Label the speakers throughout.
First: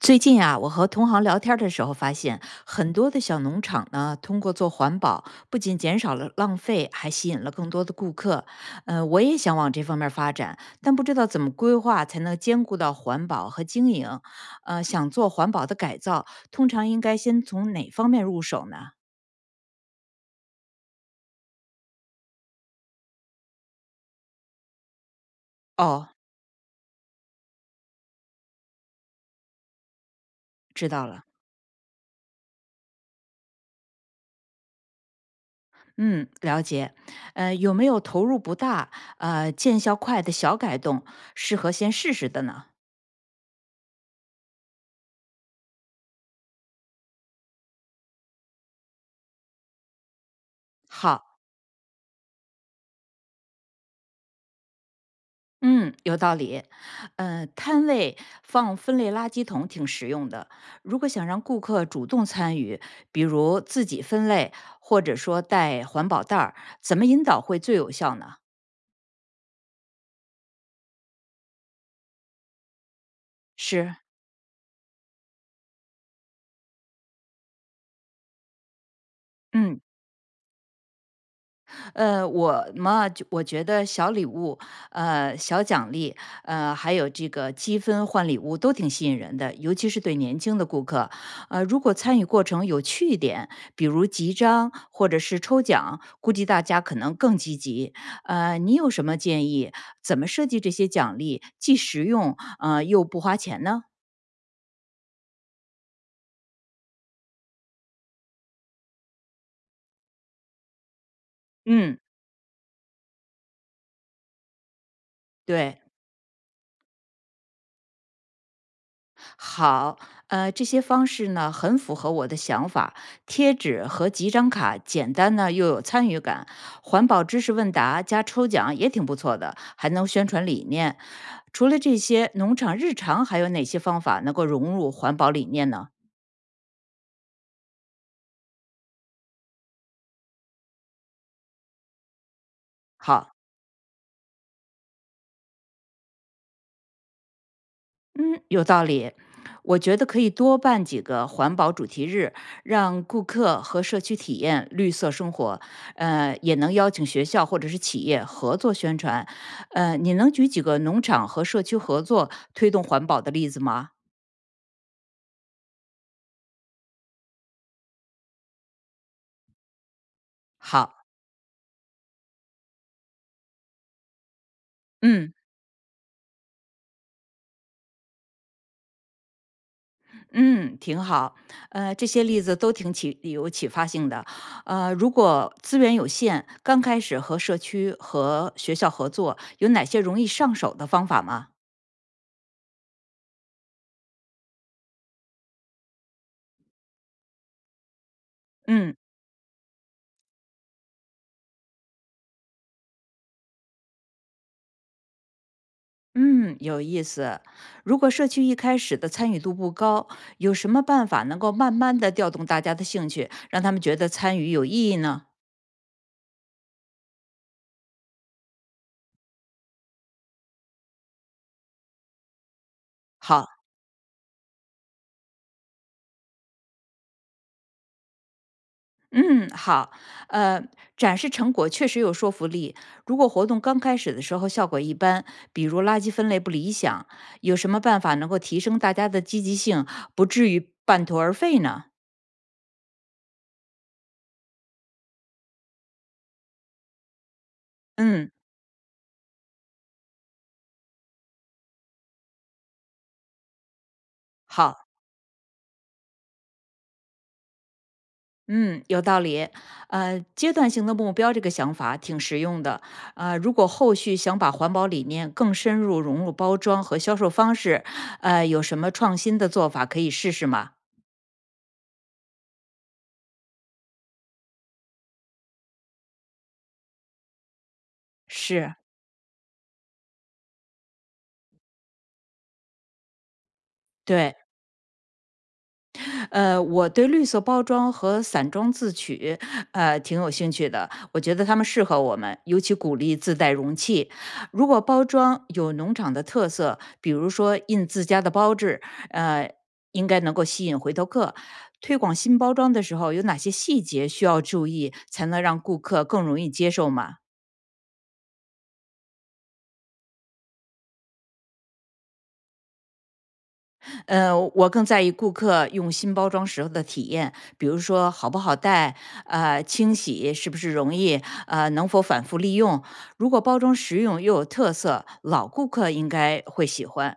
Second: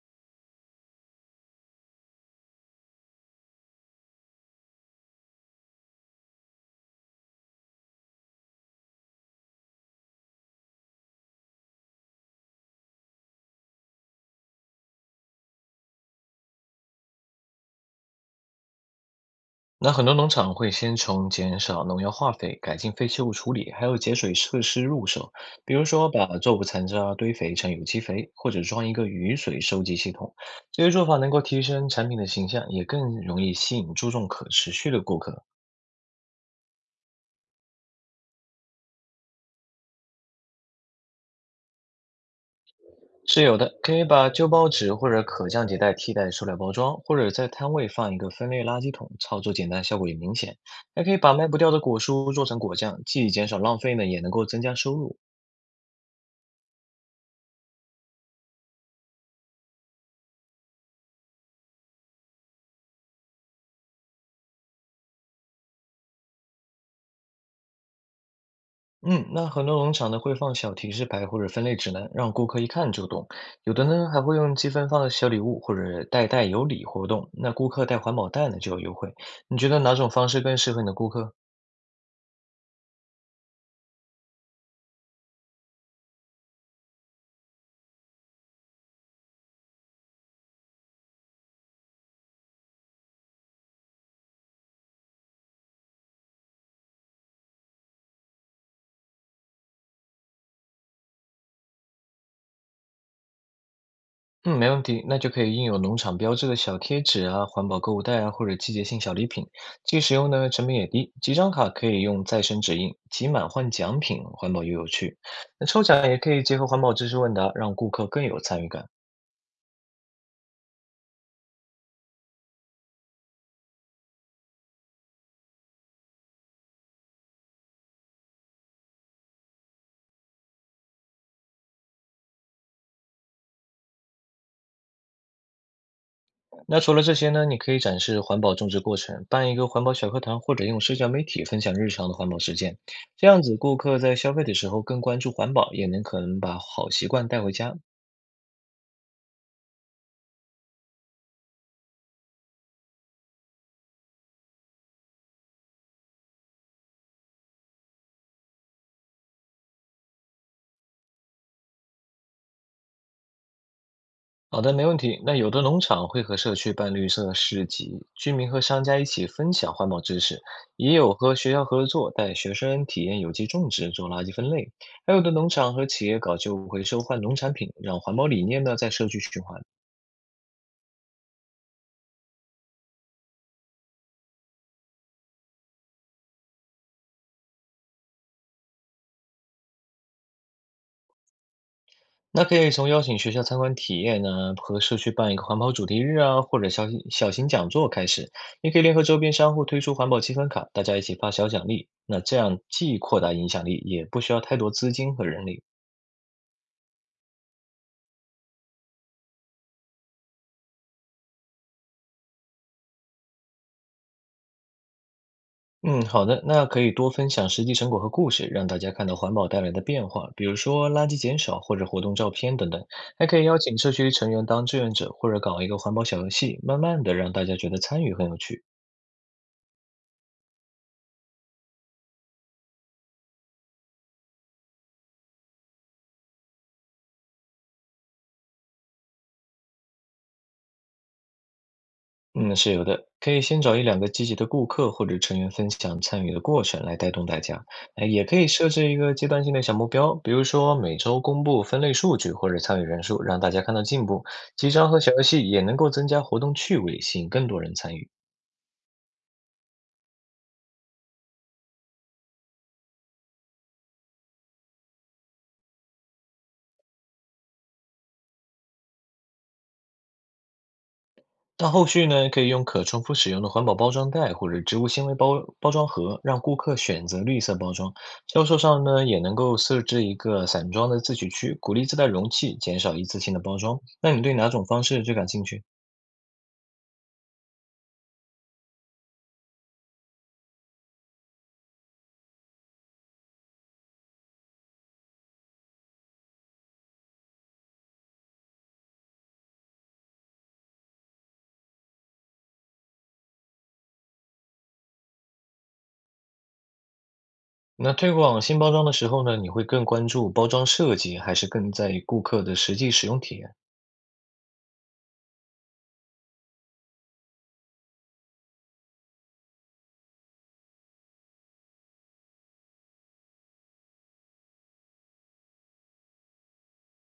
Speaker 1: 最近啊，我和同行聊天儿的时候发现，很多的小农场呢，通过做环保，不仅减少了浪费，还吸引了更多的顾客。我也想往这方面儿发展，但不知道怎么规划才能兼顾到环保和经营。想做环保的改造，通常应该先从哪方面入手呢？
Speaker 2: 那很多农场会先从减少农药化肥、改进废弃物处理，还有节水设施入手，比如
Speaker 1: 哦，
Speaker 2: 说把作物残渣堆肥成有机肥，或者装一个雨水收集系统。这
Speaker 1: 知
Speaker 2: 些
Speaker 1: 道
Speaker 2: 做法
Speaker 1: 了。
Speaker 2: 能够提升产品的形象，也更容易吸引注重可持续的顾客。
Speaker 1: 嗯，了解。有没有投入不大、见效快的小改动，适合先试试的呢？
Speaker 2: 是有的，可以把旧报纸或者可降解袋替代塑料包装，或者在摊位放一个分类垃圾桶，操作简单，效果也明显。还可以把
Speaker 1: 好，
Speaker 2: 卖不掉的果蔬做成果酱，既减少浪费呢，也能够增加收入。
Speaker 1: 嗯，有道理。摊位放分类垃圾桶挺实用的。如果想让顾客主动参与，比如自己分类，或者说带环保袋儿，怎么引导会最有效呢？
Speaker 2: 嗯，那很多农场呢会放小提示牌或者分类指南，让顾客一看就懂。有的
Speaker 1: 是，
Speaker 2: 呢还会用积分放的小礼物或者袋带有礼活动，那顾客带环保袋呢就有优惠。你觉得
Speaker 1: 嗯，
Speaker 2: 哪种方式更适合你的顾客？
Speaker 1: 我嘛，就我觉得小礼物，小奖励，还有这个积分换礼物都挺吸引人的，尤其是对年轻的顾客。如果参与过程有趣一点，比如集章或者是抽奖，估计大家可能更积极。你有什么建议？怎么设计这些奖励，既实用，又不花钱呢？
Speaker 2: 嗯，没问题，那就可以印有农场标志的小贴纸啊、环保购物袋啊或者季节性小礼品，既实用呢，成本也低。几张卡可
Speaker 1: 嗯，
Speaker 2: 以用再生纸印，集满换奖品，环保又有趣。那
Speaker 1: 对。
Speaker 2: 抽奖也可以结合环保知识问答，让顾客更有参与感。
Speaker 1: 好，这些方式呢很符合我的想法。贴纸和几张卡，简单呢又有参与感。环保知识问答加抽奖也挺不错的，还能宣传理念。除了这些，农场日常还有哪些方法能够融入环保理念呢？
Speaker 2: 那除了这些呢，你可以展示环保种植过程，办一个环保小课堂，或者用社交媒体分享日常的环保实践。这
Speaker 1: 好。
Speaker 2: 样子，顾客在消费的时候更关注环保，也能可能把好习惯带回家。
Speaker 1: 嗯，有道理。我觉得可以多办几个环保主题日，让顾客和社区体验绿色生活。也能邀请学校或者是企业合作宣传。你能举几个农场和社区合作推动环保的例子吗？
Speaker 2: 好的，没问题。那有的农场会和社区办绿色市集，居民和商家一起分享环保知识，也
Speaker 1: 好，
Speaker 2: 有和学校合作，带学生体验有机种植，做垃圾分类。还有的
Speaker 1: 嗯
Speaker 2: 农场和企业搞旧回收换农产品，让环保理念呢在社区循环。
Speaker 1: 嗯，挺好。这些例子都挺启有启发性的。如果资源有限，刚开始和社区和学校合作，有哪些容易上手的方法吗？
Speaker 2: 那可以从邀请学校参观体验呢，和社区办一个环保主题日啊，或者小型讲座开始。也可以
Speaker 1: 嗯。
Speaker 2: 联合周边商户推出环保积分卡，大家一起发小奖励。那这样既扩大影响力，也不需要太多资金和人力。
Speaker 1: 嗯，有意思。如果社区一开始的参与度不高，有什么办法能够慢慢的调动大家的兴趣，让他们觉得参与有意义呢？
Speaker 2: 嗯，好的，那可以多分享实际成果和故事，让大家看到环保带来的变化，比如说垃圾减少或者活动照片等等。还可
Speaker 1: 好，
Speaker 2: 以邀请社区成员当志愿者，或者搞一个环保小游戏，慢慢的让大家觉得参与很有趣。
Speaker 1: 嗯，好，呃，展示成果确实有说服力。如果活动刚开始的时候效果一般，比如垃圾分类不理想，有什么办法能够提升大家的积极性，不至于半途而废呢？
Speaker 2: 嗯，是有的，可以先找一两个积极的顾客或者成员分享参与的过程来带动大家。哎，也
Speaker 1: 嗯，
Speaker 2: 可以设置一个阶段性的小目标，比如说每周公布分类数据或者参与人数，让大家看到进步。集
Speaker 1: 好。
Speaker 2: 章和小游戏也能够增加活动趣味，吸引更多人参与。
Speaker 1: 嗯，有道理。阶段性的目标这个想法挺实用的。如果后续想把环保理念更深入融入包装和销售方式，有什么创新的做法可以试试吗？
Speaker 2: 那后续呢，可以用可重复使用的环保包装袋或者植物纤维包包装盒，让顾客选择绿色包装。销售
Speaker 1: 是，
Speaker 2: 上呢，也能够设置一个散装的自取区，鼓励自带容器，减少一次性的包装。那你对
Speaker 1: 对。
Speaker 2: 哪种方式最感兴趣？
Speaker 1: 我对绿色包装和散装自取，挺有兴趣的。我觉得它们适合我们，尤其鼓励自带容器。如果包装有农场的特色，比如说印自家的包制，呃，应该能够吸引回头客。推广新包装的时候，有哪些细节需要注意，才能让顾客更容易接受吗？
Speaker 2: 那推广新包装的时候呢，你会更关注包装设计，还是更在意顾客的实际使用体验？
Speaker 1: 我更在意顾客用新包装时候的体验，比如说好不好带，清洗是不是容易，能否反复利用。如果包装实用又有特色，老顾客应该会喜欢。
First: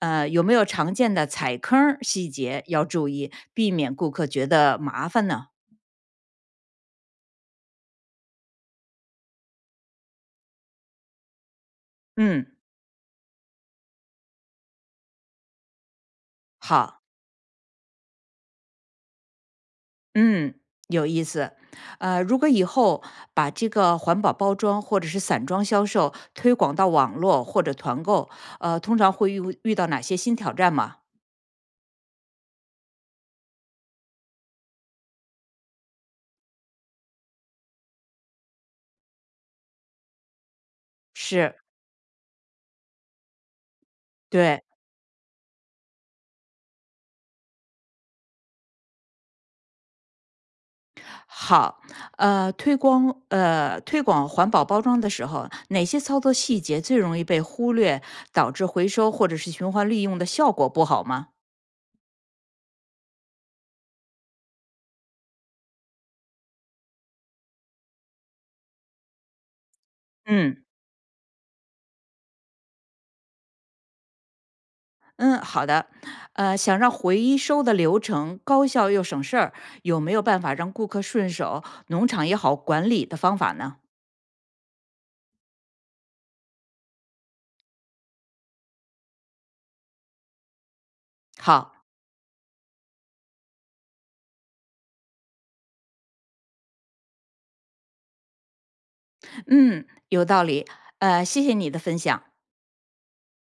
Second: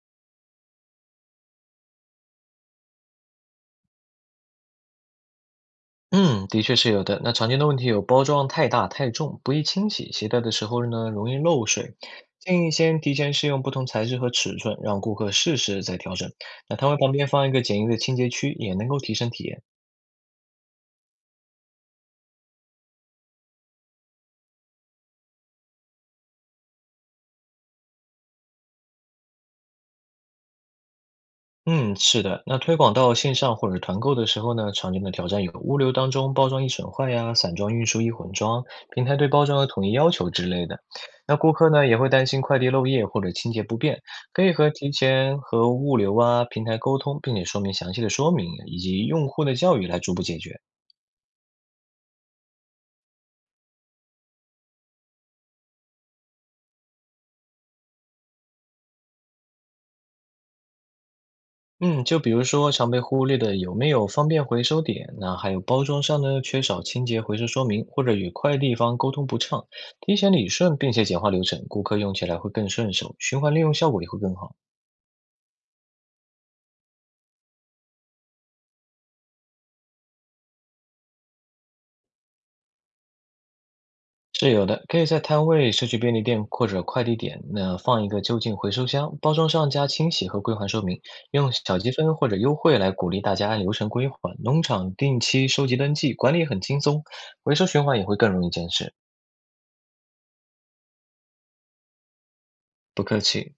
Speaker 1: 有没有常见的踩坑儿细节要注意，避免顾客觉得麻烦呢？
Speaker 2: 嗯，的确是有的。那常见的问题有包装太大、太重、不易清洗，携带的时候呢容易漏水。
Speaker 1: 嗯，
Speaker 2: 建议先提前试用不同材质和尺寸，让顾客试试再调整。那摊位
Speaker 1: 好。
Speaker 2: 旁边放一个简易的清洁区，也能够提升体验。
Speaker 1: 嗯，有意思。如果以后把这个环保包装或者是散装销售推广到网络或者团购，通常会遇到哪些新挑战吗？
Speaker 2: 嗯，是的，那推广到线上或者团购的时候呢，常见的挑战有物流当中包装易损坏呀、散装运输易混装、平台对包装的统一要求之类的。那顾
Speaker 1: 是，
Speaker 2: 客呢也会担心快递漏液或者清洁不便，可以
Speaker 1: 对，
Speaker 2: 和提前和物流啊平台沟通，并且说明详细的说明以及用户的教育来逐步解决。
Speaker 1: 好，呃，推广推广环保包装的时候，哪些操作细节最容易被忽略，导致回收或者是循环利用的效果不好吗？
Speaker 2: 嗯，就比如说常被忽略的有没有方便回收点，那还有包装上呢缺少清洁回收说明，或者与快递方沟通不畅，提前理
Speaker 1: 嗯。
Speaker 2: 顺并且简化流程，顾客用起来会更顺手，循环利用效果也会更好。
Speaker 1: 嗯，好的。想让回收的流程高效又省事儿，有没有办法让顾客顺手，农场也好管理的方法呢？
Speaker 2: 是有的，可以在摊位、社区便利店或者快递点那放一个就近回收箱，包装上加清洗和归还说明，用
Speaker 1: 好，
Speaker 2: 小积分或者优惠来鼓励大家按流程归还。农场定期收集登记，管理很轻松，回收循环也会更容易坚持。
Speaker 1: 嗯，有道理。谢谢你的分享。
Speaker 2: 不客气。